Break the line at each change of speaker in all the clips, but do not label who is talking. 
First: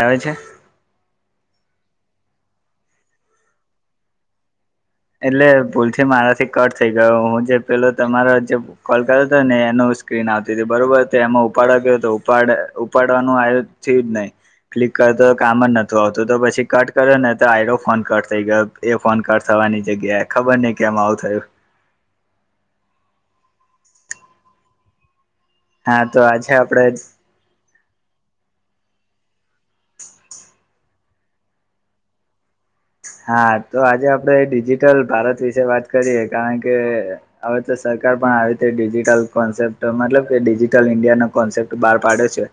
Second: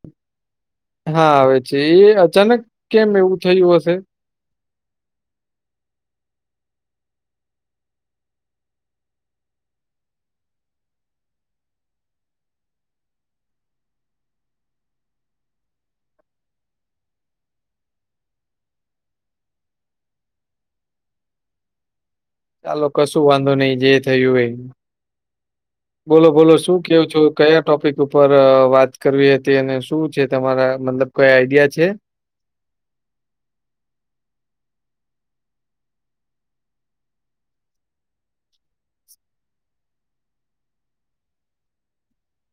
આવે છે
હા આવે છે એ અચાનક કેમ એવું થયું હશે.
એટલે ભૂલથી મારાથી કટ થઈ ગયો હું જે પેલો તમારો જે કોલ કર્યો હતો ને એનું સ્ક્રીન આવતી હતી બરોબર તો એમાં ઉપાડવા ગયો તો ઉપાડ ઉપાડવાનું આવ છે જ નહી ક્લિક કરતો કામ જ નોત આવતું તો પછી કટ કર્યો ને તો આઈરો ફોન કટ થઈ ગયો એ ફોન કટ થવાની. જગ્યાએ ખબર નહ કેમ આવું થયું.
ચાલો કશું વાંધો નહીિ જે થયું હોય
હા તો
બોલો બોલો
આજે
શું
આપડે
કેવું છો કયા ટોપિક ઉપર વાત કરવી હતી અને શું છે તમારા મતલબ કયા આઈડિયા છે.
હા તો આજે આપડે ડિજિટલ ભારત વિશે વાત કરીએ કારણ કે હવે તો સરકાર પણ આવી રીતે ડિજિટલ કોન્સેપ્ટ મતલબ કે ડિજિટલ ઇન્ડિયાનો કોન્સેપ્ટ બાર પાડે છે.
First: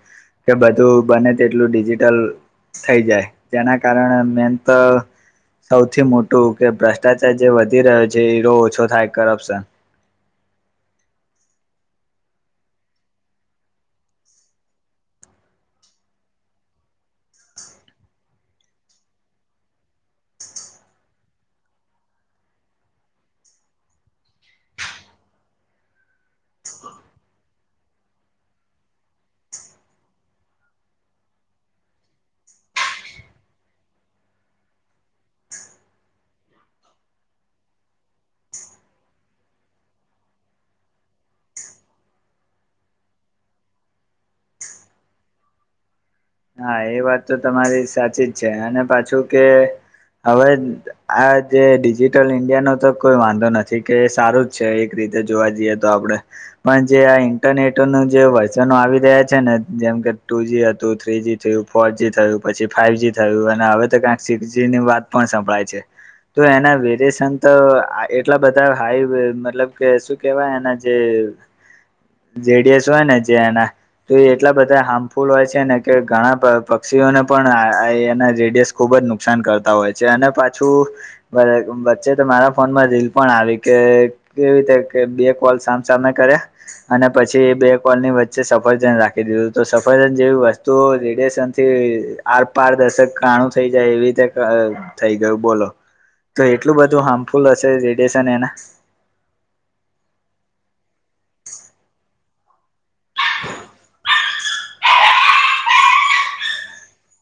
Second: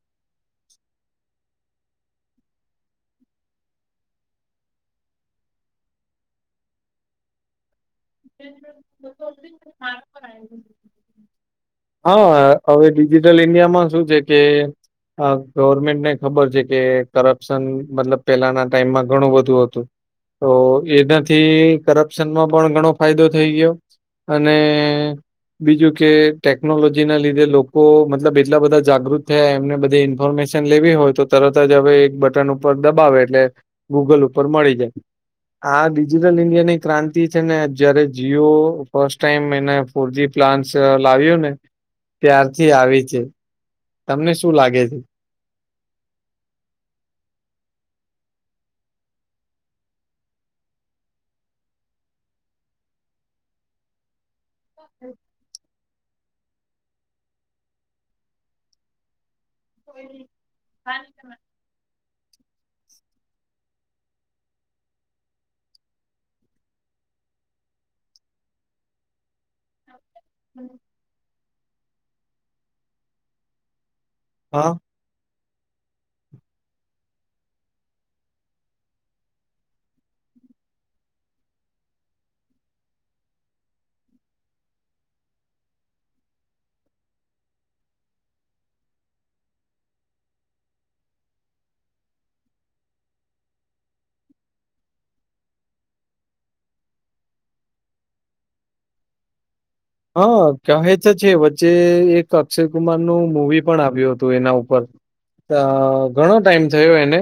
કે બધું બને તેટલું ડિજિટલ થઈ જાય જેના કારણે મેન તો સૌથી મોટું કે ભ્રષ્ટાચાર જે વધી રહ્યો છે એો ઓછો થાય કરપ્શન
હા પણ હા હવે ડિજિટલ ઇન્ડિયામાં શું છે કે હ ગવર્મેન્ટને ખબર છે કે કરપ્શન મતલબ પેલાના ટાઈમમાં ઘણું બધું હતું. તો એનાથી કરપ્શનમાં પણ ઘણો ફાયદો થઈ ગયો. અને બીજું કે ટેકનોલોજીના લીધે લોકો મતલબ એટલા બધા જાગૃત થયા એમને બધી ઇન્ફોર્મેશન લેવી હોય તો તરત જ હવે એક બટન ઉપર દબાવે એટલે ગૂગલ ઉપર મળી જાય. આ ડિજિટલ ઈન્ડિયા ની ક્રાંતિ છે ને જયારે જીઓ ફર્સ્ટ ટાઈમ એને. ફૂરજી પ્લાન્ટસ લાવ્યું ને ત્યારથી આવી છે. તમને શું લાગે.
હા એ વાત તો તમારી સાચી જ છે અને પાછું કે. હવે આ જે ડિજિટલ ઈન્ડિયા નો તો કોઈ વાંધો નથી. કે એ સારું જ છે એક રીતે જોવા જઈએ તો આપડણે. પણ જે આ ઇન્ટરનેટ નું જે વર્ઝનો આવી રહ્યા છે ને જેમ કે ટુ જી હતું થ્રીજી. ફોરજી થયું પછી ફાઈવ જ થયું અને હવે તો કક સિક્સજી ની વાત પણ સંભળાય છે. તો એના વેરિએશન તો એટલા બધા હાઈ મતલબ. કે શું કેવાય એના જે જેડીએસ હોય ને જે એના. તો એટલા
હા
બધા હાર્મફુલ હોય છે ને કે. ઘણા પ પક્ષીઓને પણ અ એના જેડીએસ ખુબ જ નુકસાન કરતા હોય છે અને પાછું. બ વચ્ચે તો મારા ફોન માં રીલ પણ આવી કે. એવી રીતે કે બે કોલ સામ સામે કર્યા. અને પછી એ બે કોલની વચ્ચે સફરજન રાખી દીધું તો સફરજન જેવી વસ્તુ. તો રેડિયશન થી આર પારદર્શક કાણું થઈ જાય એવી રીતે. થઈ ગયું બોલો તો એટલું બધું હાર્મફુલ હશે રેડિેશન એના.
હા કહે તો છે વચ્ચે એક અક્ષય કુમાર નું મુવી પણ આવ્યું હતું એના ઉપર. અ ઘણો ટાઈમ થયો એને.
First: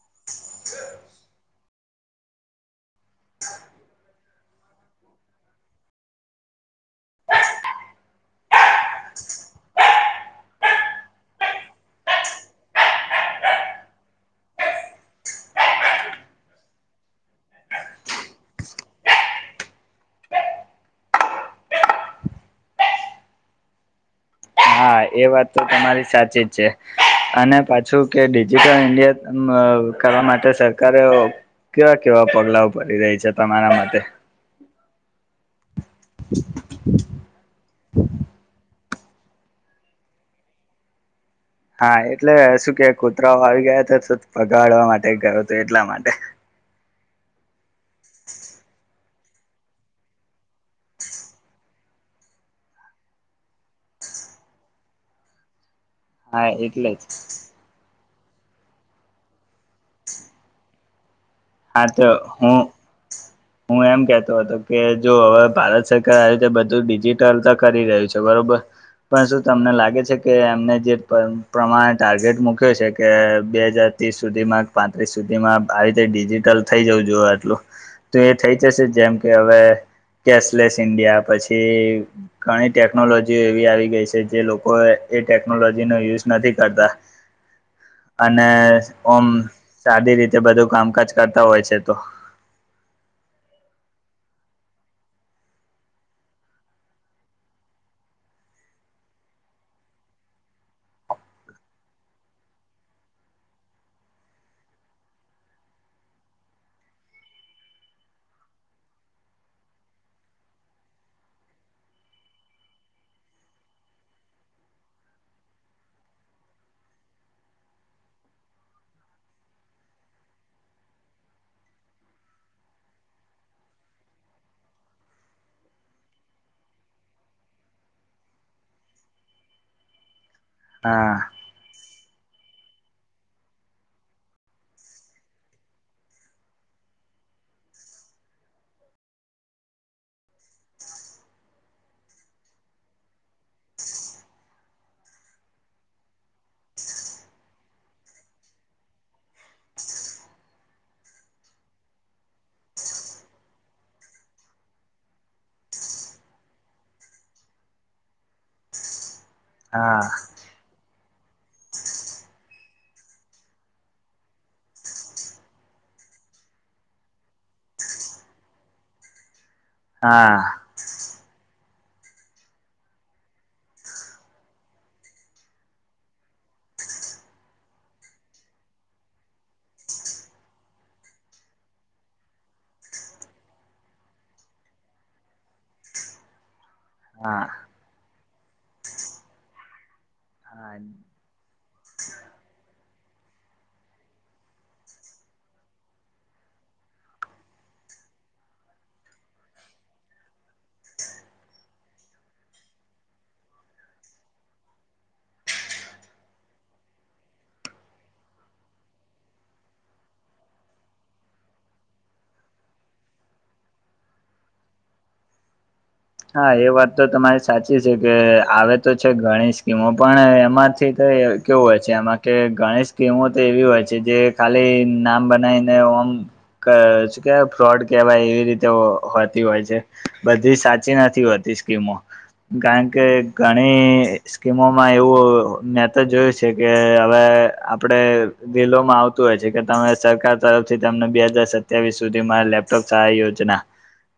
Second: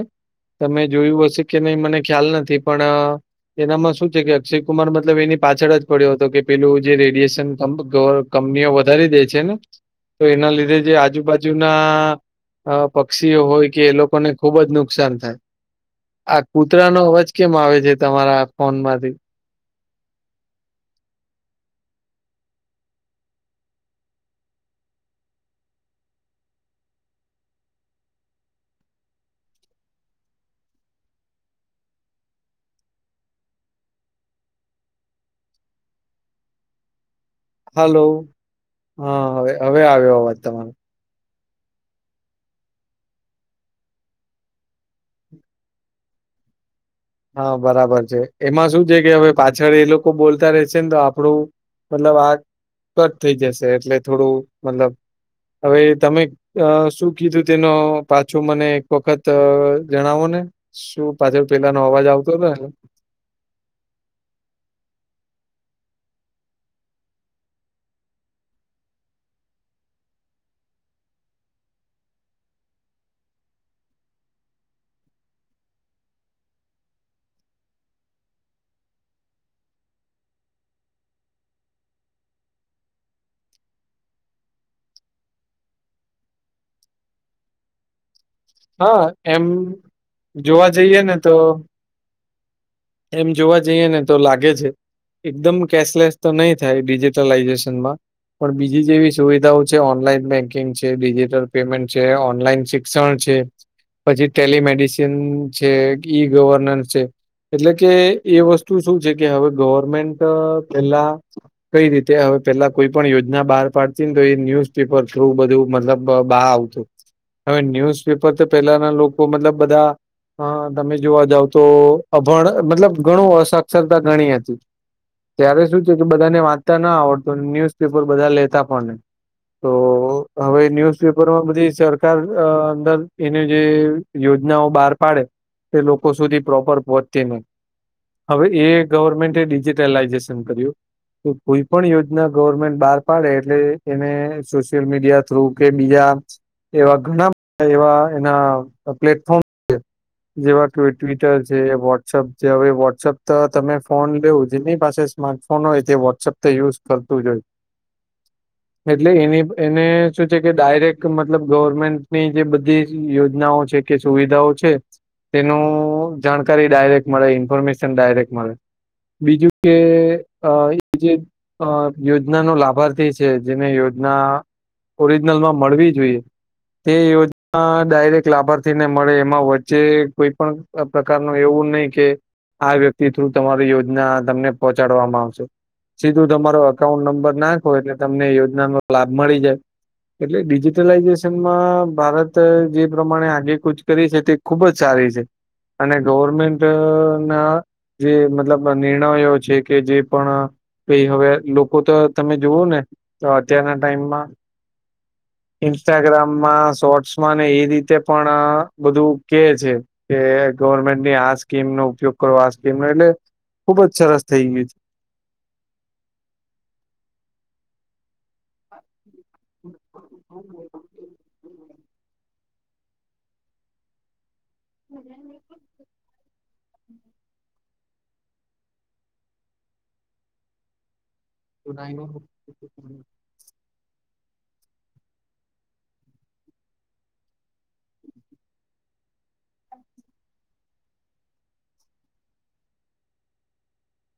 તમે જોયું હશે કે નહી મને ખ્યાલ નથી પણ. એનામાં શું છે કે અક્ષય કુમાર મતલબ એની પાછળ જ પડ્યો હતો કે પેલું જે રેડિએેશન. કંપનીઓ વધારી દે છે ને તો એના લીધે જે આજુબાજુના અ પક્ષીઓ હોય કે એ લોકોને ખુબ જ નુકસાન થાય. આ કૂતરાનો અવાજ કેમ આવે છે તમારા ફોનમાંથી.
હા એ વાત તો તમારી સાચી જ છે. અને પાછું કે ડિજિટલ ઇન્ડિયા અ કરવા માટે સરકારે. કેવા કેવા પગલાંઓ ઉપાડી રહી છે તમારા માટે. [inaudible] [unintelligible]
હલો હા હવે હવે આવ્યો અવાજ તમારો.
હા એટલે શું કે કુતરાઓ આવી ગયા હતા તો ભગાડવા માટે ગયો હતો એટલા માટે.
હા બરાબર છે એમાં શું છે કે હવે. પાછળ એ લોકો બોલતા રેશે ને તો આપણું મતલબ આ. કટ થઈ જશે એટલે થોડું મતલબ હવે તમે
હા
અ
એટલે જ
શું કીધું. ન પાછો મને એક વખત જણાવો ને શું પાછળ પેલા.
હા
અવાજ
તો
આવતો
હું
હતો.
હું એમ કેતો હતો કે જો હવે ભારત સરકાર આવી રીતે બધું ડિજટલ તો કરી રહ્યું છે બરોબર. પણ શું તમને લાગે છે કે એમને જે પ્રમાણે ટાર્ગેટ મૂક્યો છે કે બે હજાર. ત્રીસ સુધીમાં પાંત્રીસ સુધીમાં આવી રીતે ડિજિટલ થઈ જવું જો આટલું. તો એ થઈ જશે જેમ કે હવે કેશલેસ ઇન્ડિયા પછી. ઘણી ટેકનોલોજી એવી આવી ગઈ છે જે લોકો એ ટેકનોલોજી ન યુઝ નથી કરતા. અને
હા
ઓમ
એમ
સાદી રીતે
જોવા
બધું
જઈએ
કામકાજ
ને તો
કરતા હોય છે તો.
એમ જોવા જઈએ ને તો લાગે છે. એકદમ કેશલેસ તો નહી થાય ડિજિટલ લાઈઝેશનમાં. પણ બીજી જેવી સુવિધાઓ છે ઓનલાઈન બેન્કિંગ છે ડિજિટલ પેમેન્ટ છે ઓનલાઈન છે. શિક્ષણ છે પછી ટેલિમેડિસન છે ઈ ગવર્નન્સ છે. એટલે કે એ વસ્તુ શું છે કે હવે ગવર્મેન્ટ પેલા. કઈ રીતે હવે પેલા કોઈ પણ યોજના બહાર પાડતી ને તો એ ન્યુઝપેપર થ્રુ બધું મતલબ. બ બાહ આવતું. હવે ન્યુઝ પેપર તો પેલાના લોકો મતલબ બધા અ તમે જોવા જાવ તો. અભણ મતલબ ઘણું અસાક્ષરતા ગણી હતી. ત્યારે શું થયું કે બધાને વાંચતા ના આવડત ન્યુઝપેપર બધા લેતા પણ નય. તો હવે
હા
ન્યુઝપેપરમાં બધી સર. દર અ દર, એની જે યોજનાઓ બહાર પાડે તે લોકો સુધી પ્રોપર વતેનો, હવે એ ગવર્મેન્ટે ડિજિટલાઈઝેશન કર્યું. તો કોઈ પણ યોજના ગવર્મેન્ટ બહાર પાડે એટલે એને સોશિયલ મીડિયા થ્રુ કે બીજા એવા ઘણા એવા એના પ્લેટફોર્મ છે. જેવા કે ટ્વિટરસ. જે વોટ્સઅપ જે હવે વોટ્સઅપ તો તમે ફોન લેવો જેની પાસે સ્માર્ટફોન હોય તે વોટ્સઅપ તો યુઝ ફરતુંજ હોય.
[inaudible]
એટલે એની એને
હા
શું છે. કે ડાયરેક્ટ મતલબ ગવર્મેન્ટની જે બધી યોજનાઓ છે, કે સુવિધાઓ છે. તેનું જાણકારી ડાયરેક્ટ મળે, ઇન્ફોર્મેશન ડાયરેક્ટ મળે, બીજું કે
હા
અ એ જે અ યોજના નો લાભાર્થી છે, જેને યોજના ઓરિજનલ માં મળવી જોઈએ. તે યોજના ડાયરેક્ટ લાભાર્થીને મળે, એમાં વચ્ચે કોઈ પણ અપ પ્રકાર નુ એવું નહીકે, આ વ્યક્તિ થ્રુ તમારી યોજના તમને પહોંચાડવામાં આવશે. સીધું તમારો અકાઉન્ટ નંબર
હા
નાખો, એટલે તમને યોજના નો લાભ મળી જાય. એટલે
હા
ડિજિટલાઈઝેશનમાં ભારત જે પ્રમાણે આજે કુચ કરી શકે, તે ખુબ જ સારી છે. અને ગવર્મેન્ટ ના જે મતલબ નિર્ણયો છે, કે જે પણ પે હવે લોકો તો તમે જોવઓ ને, તો અત્યારના ટાઈમમાં.
[inaudible]
ઇન્સ્ટાગ્રામમાં, શોર્ટ્સમાં ને એ રીતે પણ બધું કે છે. કે ગવર્મેન્ટની આ સ્કીમ નો ઉપયોગ કરવો, આ સ્કીમ નો, એટલે ખુબ જ સરસ થઈ ગયું છે.
હા એ વાત તો તમારી સાચી છે, કે આવે તો છે ગણી સ્કીમો, પણ એમાંથી તો કેવું હોય છે, એમાં કે ઘણી સ્કીમો તો એવી હોય છે જે ખાલી નામ બનાવીને ઓમ ક શું કેવાય, ફ્રોડ કેવાય એ રીતે હોતી હોય છે, બધી સાચી નથી હોત તી સ્કીમો, કારણકે ઘણી સ્કીમોમાં એવું ઓ, મેતો જોયું છે કે, હવે આપડે ધીલોમાં આવતું હોય છે, કે તમે સરકાર તરફથી તમને બે હાજાર સત્યાવીસ સુધી મા લેપ સવચાઈ યોજના,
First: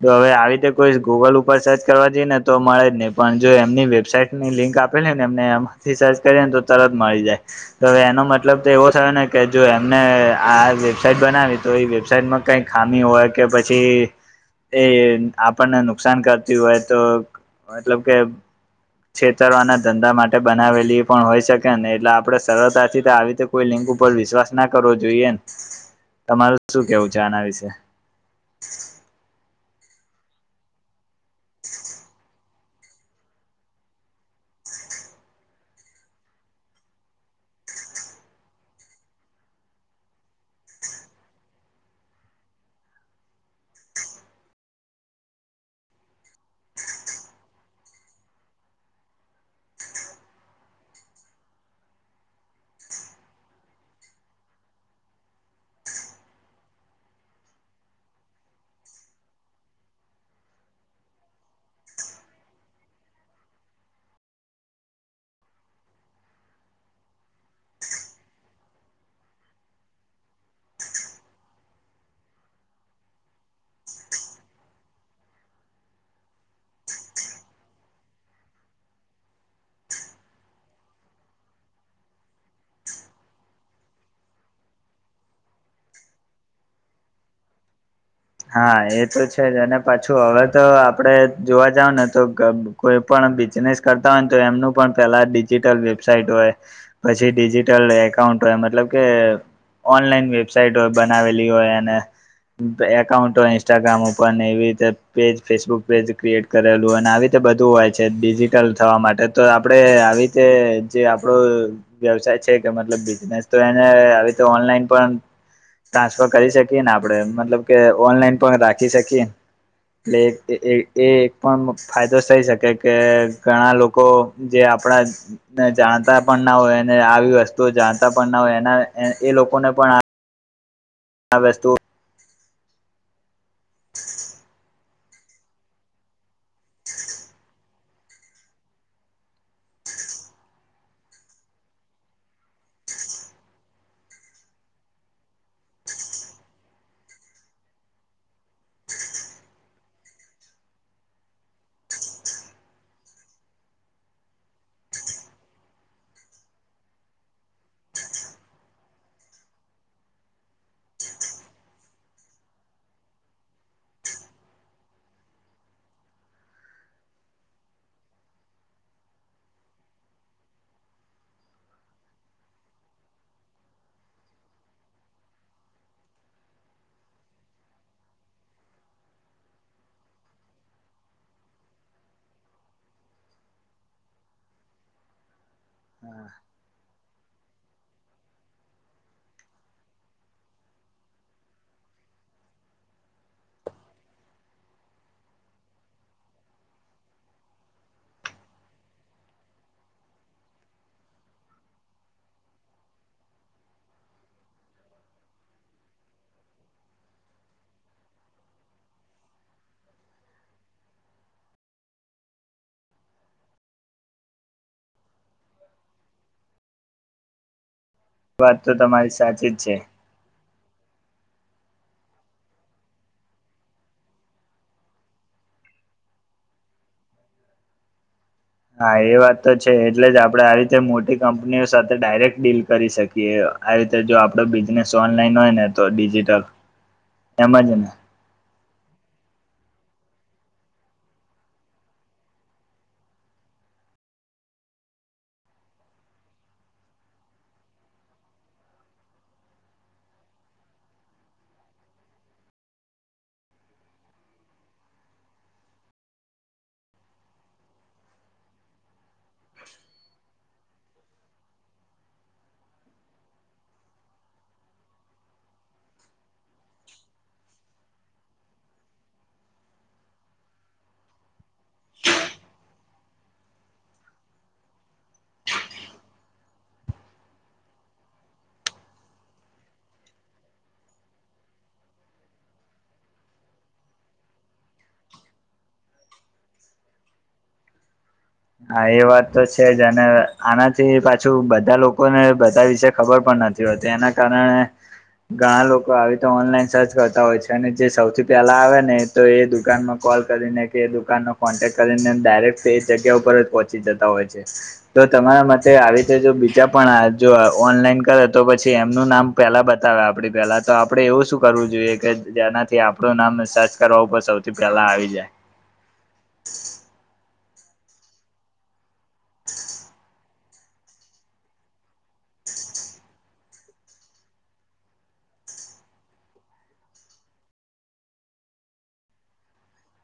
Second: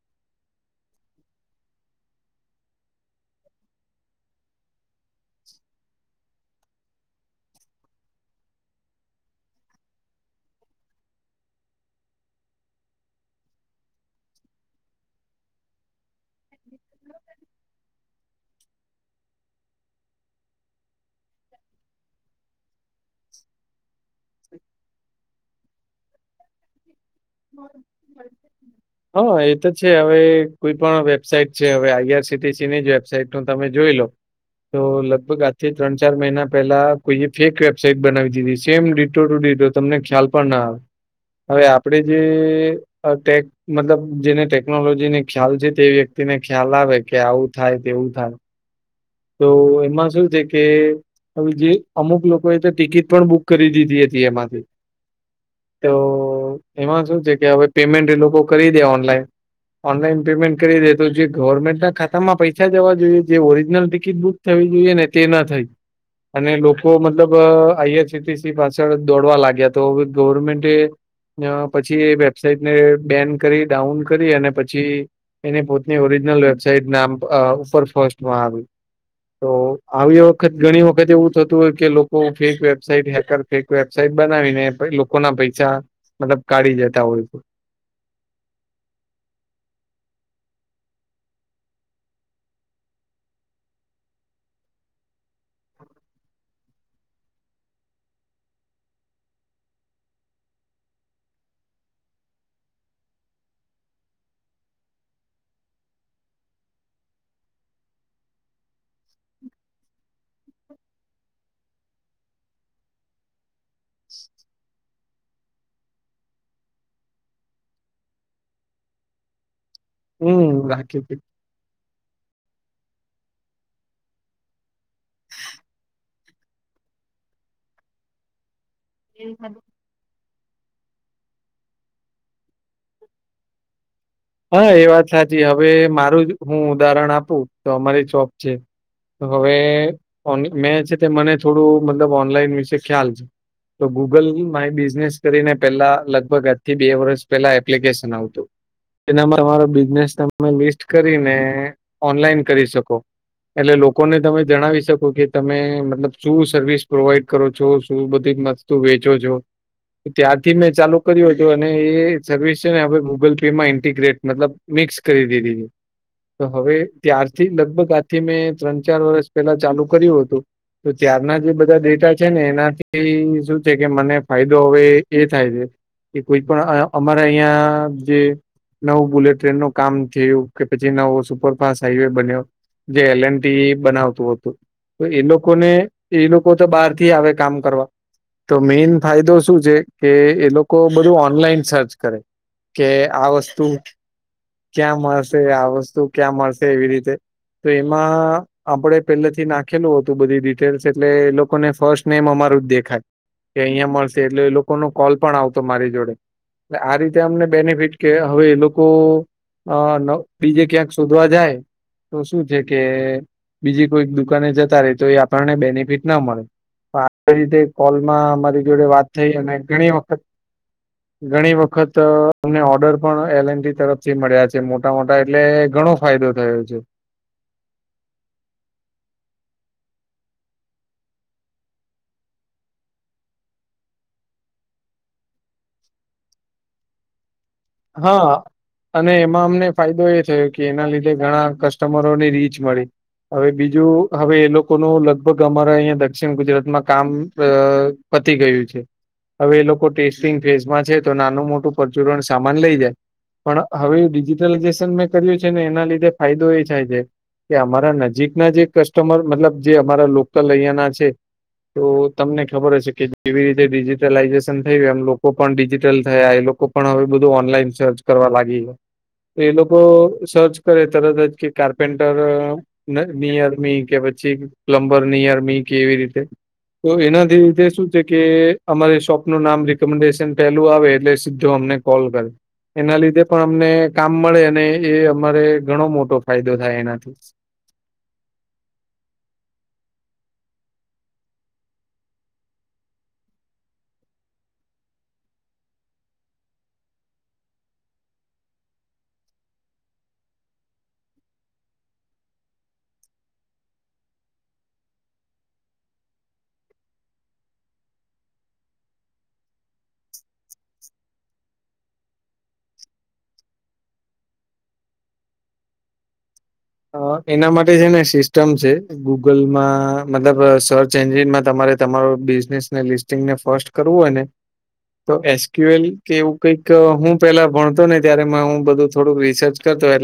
તો હવે આવીતે કોઈ ગૂગલ ઉપ ઉપ સર્ચ કરવા જઈએ ને તો મળે જ નહી, પણ જો એમની વેબસાઈટની લિંક આપેલી ને એમને એમ થી સર્ચ કરીએ ને તો તરત મળી જાય. તો હવે એનો મતલબ તો એવો થયોને કે, જો એમને આ વેબસાાઈટ બનાવી, તો એ વેબસાાઈટમાં કઈ ખામી હોય કે, પછી એ આપણને નુકસાન કર ટી હોય તો, મતલબ કે છેતરવાના ધંધા માટે બનાવેલી પણ હોય શકે ને, એટલે આપડે સરળતાથી આવી રીતે કોઈ લિંક ઉપર વિશ્વાસ ના કરવો જોઈએ ન તમારું શું કેવું છે? આના વિશે.
હા એ તો છે, હવે કોઈ પણ વેબસાાઈટ છે, હવે આઈ આર સી સી ની જ વેબસાાઈટ નું તમે જોઈલો તો લગભગ આજથી ત્રણ ચાર મહિના પહેલા કોઈએ ફેક વેબસાઇટ બનાવી દીધી, સેમ ડિટો ટુ ડિટો તમને ખ્યાલ પણ ના આવે. હવે આપડે જે અ ટેક. મતલબ જેને ટેકનોલોજીની ખ્યાલ છે, તે વ્યક્તિને ખ્યાલ આવે કે આવું થાય, તેવું થાય. તો એમાં શું છે કે હવેજે, અમુક લોકોએ તો ટિકિટ પણ બુક કરી દીધી હતી એમાંથી. તો એમાં શું છે, કે હવે પેમેન્ટ એ લોકો કરી દે ઓનલાઈન. ઓનલાઈન પેમેન્ટ કરી દે તો, જે ગવર્મેન્ટના ખાતામાં પૈસા જવા જોઈએ જે ઓરિજનલ ટી કિટ બુક થવી જોઈએને તે ના થઈ. અને લોકો મતલબ અ I R C T C પાછળ દોડવા લાગ્યા, તો ગવર્મેન્ટે પછી એ વેબસાઇટ ને બેન કરી, ડાઉન કરી અને પછી એને પોતની ઓરિજનલ વેબસાઈટ નામ ઉપર ફસ્ટમાં આવ્યું. તો આવી વખત ઘણી વખત એવું થતું હોય કે, લોકો fake website hacker fake website બનાવીને ભાઈ લો કોના પૈસા, મતલબ કાઢી જતા હોય છે.
હા એ તો છેજ, અને પાછું હવે તો આપડે જોવા જાવો ને તો, ગબ કોઈ પણ બિઝનેસ કરતા હોય ને તો એમનું પણ પેલા ડિજિટલ વેબસઇટ હોય. પછી ડિજીિટલ એકાઉન્ટ હોય મતલબ કે ઓનલાઈન વેબસાઇટ હોય બનાવેલી હોય અને એકાઉન્ટ હોય ઇન્સ્ટાગ્રામ ઉપર ને એવી રીતે પેજ ફેસબુક પેજ ક્રિએટ કરેલું અને આવી રીતે બધું હોય છે ડિજિટ થવા માટે તો આપણે આવી રીતે જે આપણો વ્યવસાય છે કે મતલબ બિઝનેસ તો એને આવી તો ઓનલાઈન પણ ટ્રાન્સફર કરી શકીએ ને આપડણે મતલબ કે ઓનલાઈન પણ રાખી શકીએ એટલે
હમ રાખી
એ પણ ફાયદો થઈ શકે કે ઘણા લોકો જે આપણા જાણતા પણ ના હોયને આવી વસ્તુઓ જાણતા પણ ના હોય એના એ લોકોને પણ વસ્તુ
હા એ વાત સાચી હવે મારું જ હું ઉદાહરણ આપું તો અમારી જોબ છે. તો હવે મેં છે તે મને થોડું મલબ ઓનલાઈન વિશે ખ્યાલ છે. તો ગૂગલ માય બિઝનેસ કરીને પેલા લગભગ આજ થી બે વર્ષ પેલા એપ્લિકેશન આવતું. એના તમારો બિઝનેસ તમે લિસ્ટ કરીને ઓનલાઈન કરી શકો. એટલે લોકોને તમે જણાવી શકો કે તમે મતલબ શું સર્વિસ પ્રોવાઈડ કરો છો શું બધી વસ્તું વેચો છો. ત્યાંથી મેં ચાલુ કર્યો હતું અને એ સર્વિસ છે ને હવે ગૂગલ પે માં [unintelligible] મતલબ મિક્સ કરી દીધી છે. તો હવે ત્યારથી લગભગ આથી મેં ત્રણ ચાર વર્ષ પહેલા ચાલુ કર્યું હતું. તો ત્યારના જે બધા ડેટા છે ને એનાથી શું છે કે મને ફાયદો હવે એ થાય છે. એ કોઈ પણ અમારા અહિયાં જે નવું બુલેટ ટ્રેન નું કામ થયું કે પછી નવો સુપરફાસ્ટ હાઈવે બન્યો. જે એલ એન ટી બનાવતું હતું. તો એ લોકોને એ લોકો તો બહાર થી આવે કામ કરવા. તો મેન ફાયદો શું છે કે એ લોકો બધું ઓનલાઈન સર્ચ કર. કે આ વસ્તુ ક્યાં મળશે આ વસ્તુ ક્યાં મળશે એવી રીતે. તેમાં આપડે પહેલે થી નાખેલું હતું બધી ડિટેલ્સ એટલે એ લોકોને ફર્સ્ટ નેમ અમારું જ દેખાય. કે અહિયાં મળશે એટલે એ લોકો ન કોલ પણ આવતો મારી જોડે. એટલે આ રીતે અમને બેનિફિટ કે હવે એ લોકો બીજે ક્યાંક શોધવા જાય. તો શું છે કે બીજી કોઈક દુકાને જતા રે તો એ આપણને બેનિફિટ ના મળે. આવી રીતે કોલમાં
વાત
અમારી
તો
જોડે વાત
તમારી
થઈ
સાચી
અને
જ છે
ઘણી વખત ઘણી વખત અમને ઓર્ડર પણ એલ એન તરફથી મળ્યા છે મોટા મોટા એટલે ઘણો ફાયદો થયો છે.
હા એ વાત તો છે એટલે જ આપડણે આ રીતે મોટી કંપનીઓ સાથે ડાયરેક્ટ ડીલ કરી શકીએ. આ રીતે જો આપડો બિઝનેસ ઓનલાઈન હોય ને તો ડિજીિટલ એમજ ને
હા. અને એમાં અમને ફાયદો એ થયો કે એના લીધે ઘણા કસ્ટમરોની રીચ મળી. હવે બીજું હવે એ લોકોનું લગભગ અમારા અહીંયા દક્ષિણ ગુજરાતમાં કામ પતી ગયું છે હવે એ લોકો ટેસ્ટિંગ ફેઝમાં છે તો નાનું મોટું પ્રચુરણ સામાન લઈ જાય પણ હવે ડિજિટલાઈઝેશન મેં કર્યું છે ને એના લીધે ફાયદો એ થાય છે. કે અમારા નજીકના જે કસ્ટમર મતલબ જે અમારા લોકલ અહિયાં ના છે. તો તમને ખબર હશે કે જેવી રીતે ડિજિટલાઇઝેશન થયું એમ લોકો પણ ડિજિટલ થયા એ લોકો લોકો પણ હવે બધું ઓનલાઈન સર્ચ કરવા લાગી. એ લોકો સર્ચ કરે તરત જ કે કાર્પેન્ટર. નિયમી કે પછી પ્લમ્બર નિયમી કે એવી રીતે. તો એનાથી લીધે શું છે કે અમારી શોપ નું નામ રિકમેન્ડેશન પહેલું આવે એટલે સીધો અમને કોલ કરે. એના લીધે પણ અમને કામ મળે અને એ અમારે ઘણો મોટો ફાયદો થાય એનાથી.
હા એ વાત તો છે જ અને આનાથી પાછું બધા લોકોને બધા વિશે ખબર પણ નથી. એના કારણે. ઘણા લોકો આવી તો ઓનલાઈન સર્ચ કરતા હોય છે અને જે સૌથી પહેલા આવે ને. તો એ દુકાનમાં કોલ કરીને કે દુકાનનો કોન્ટેક્ટ કરીને ડાયરેક્ટ જગ્યા. પરરત પહોંચી જતા હોય છે. તો તમારા મતે આવી રીતે જો બીજા પણ જો ઓનલાઈન કરે તો પછી એમનું નામ. પહેલાં બતાવે આપણે પહેલા તો આપણે એવું શું કરવું જોઈએ કે જેનાથી આપણું નામ સર્ચ કરવા ઉપર સૌ. તો પેલા આવી જાય.
હ એના માટે છે ને સિસ્ટમ છે. ગુગલમાં મતલબ સર્ચ એન્જિનમાં તમારે તમારો બિઝનેસને લિસ્ટ. ને ફર્સ્ટ કરવું હો ને. તો એસક્યુ એલ કે એવું કઈક હું પેલા ભણતો ને ત્યારે હું બધું થોડુંક રિસર્ચ કરતોટ.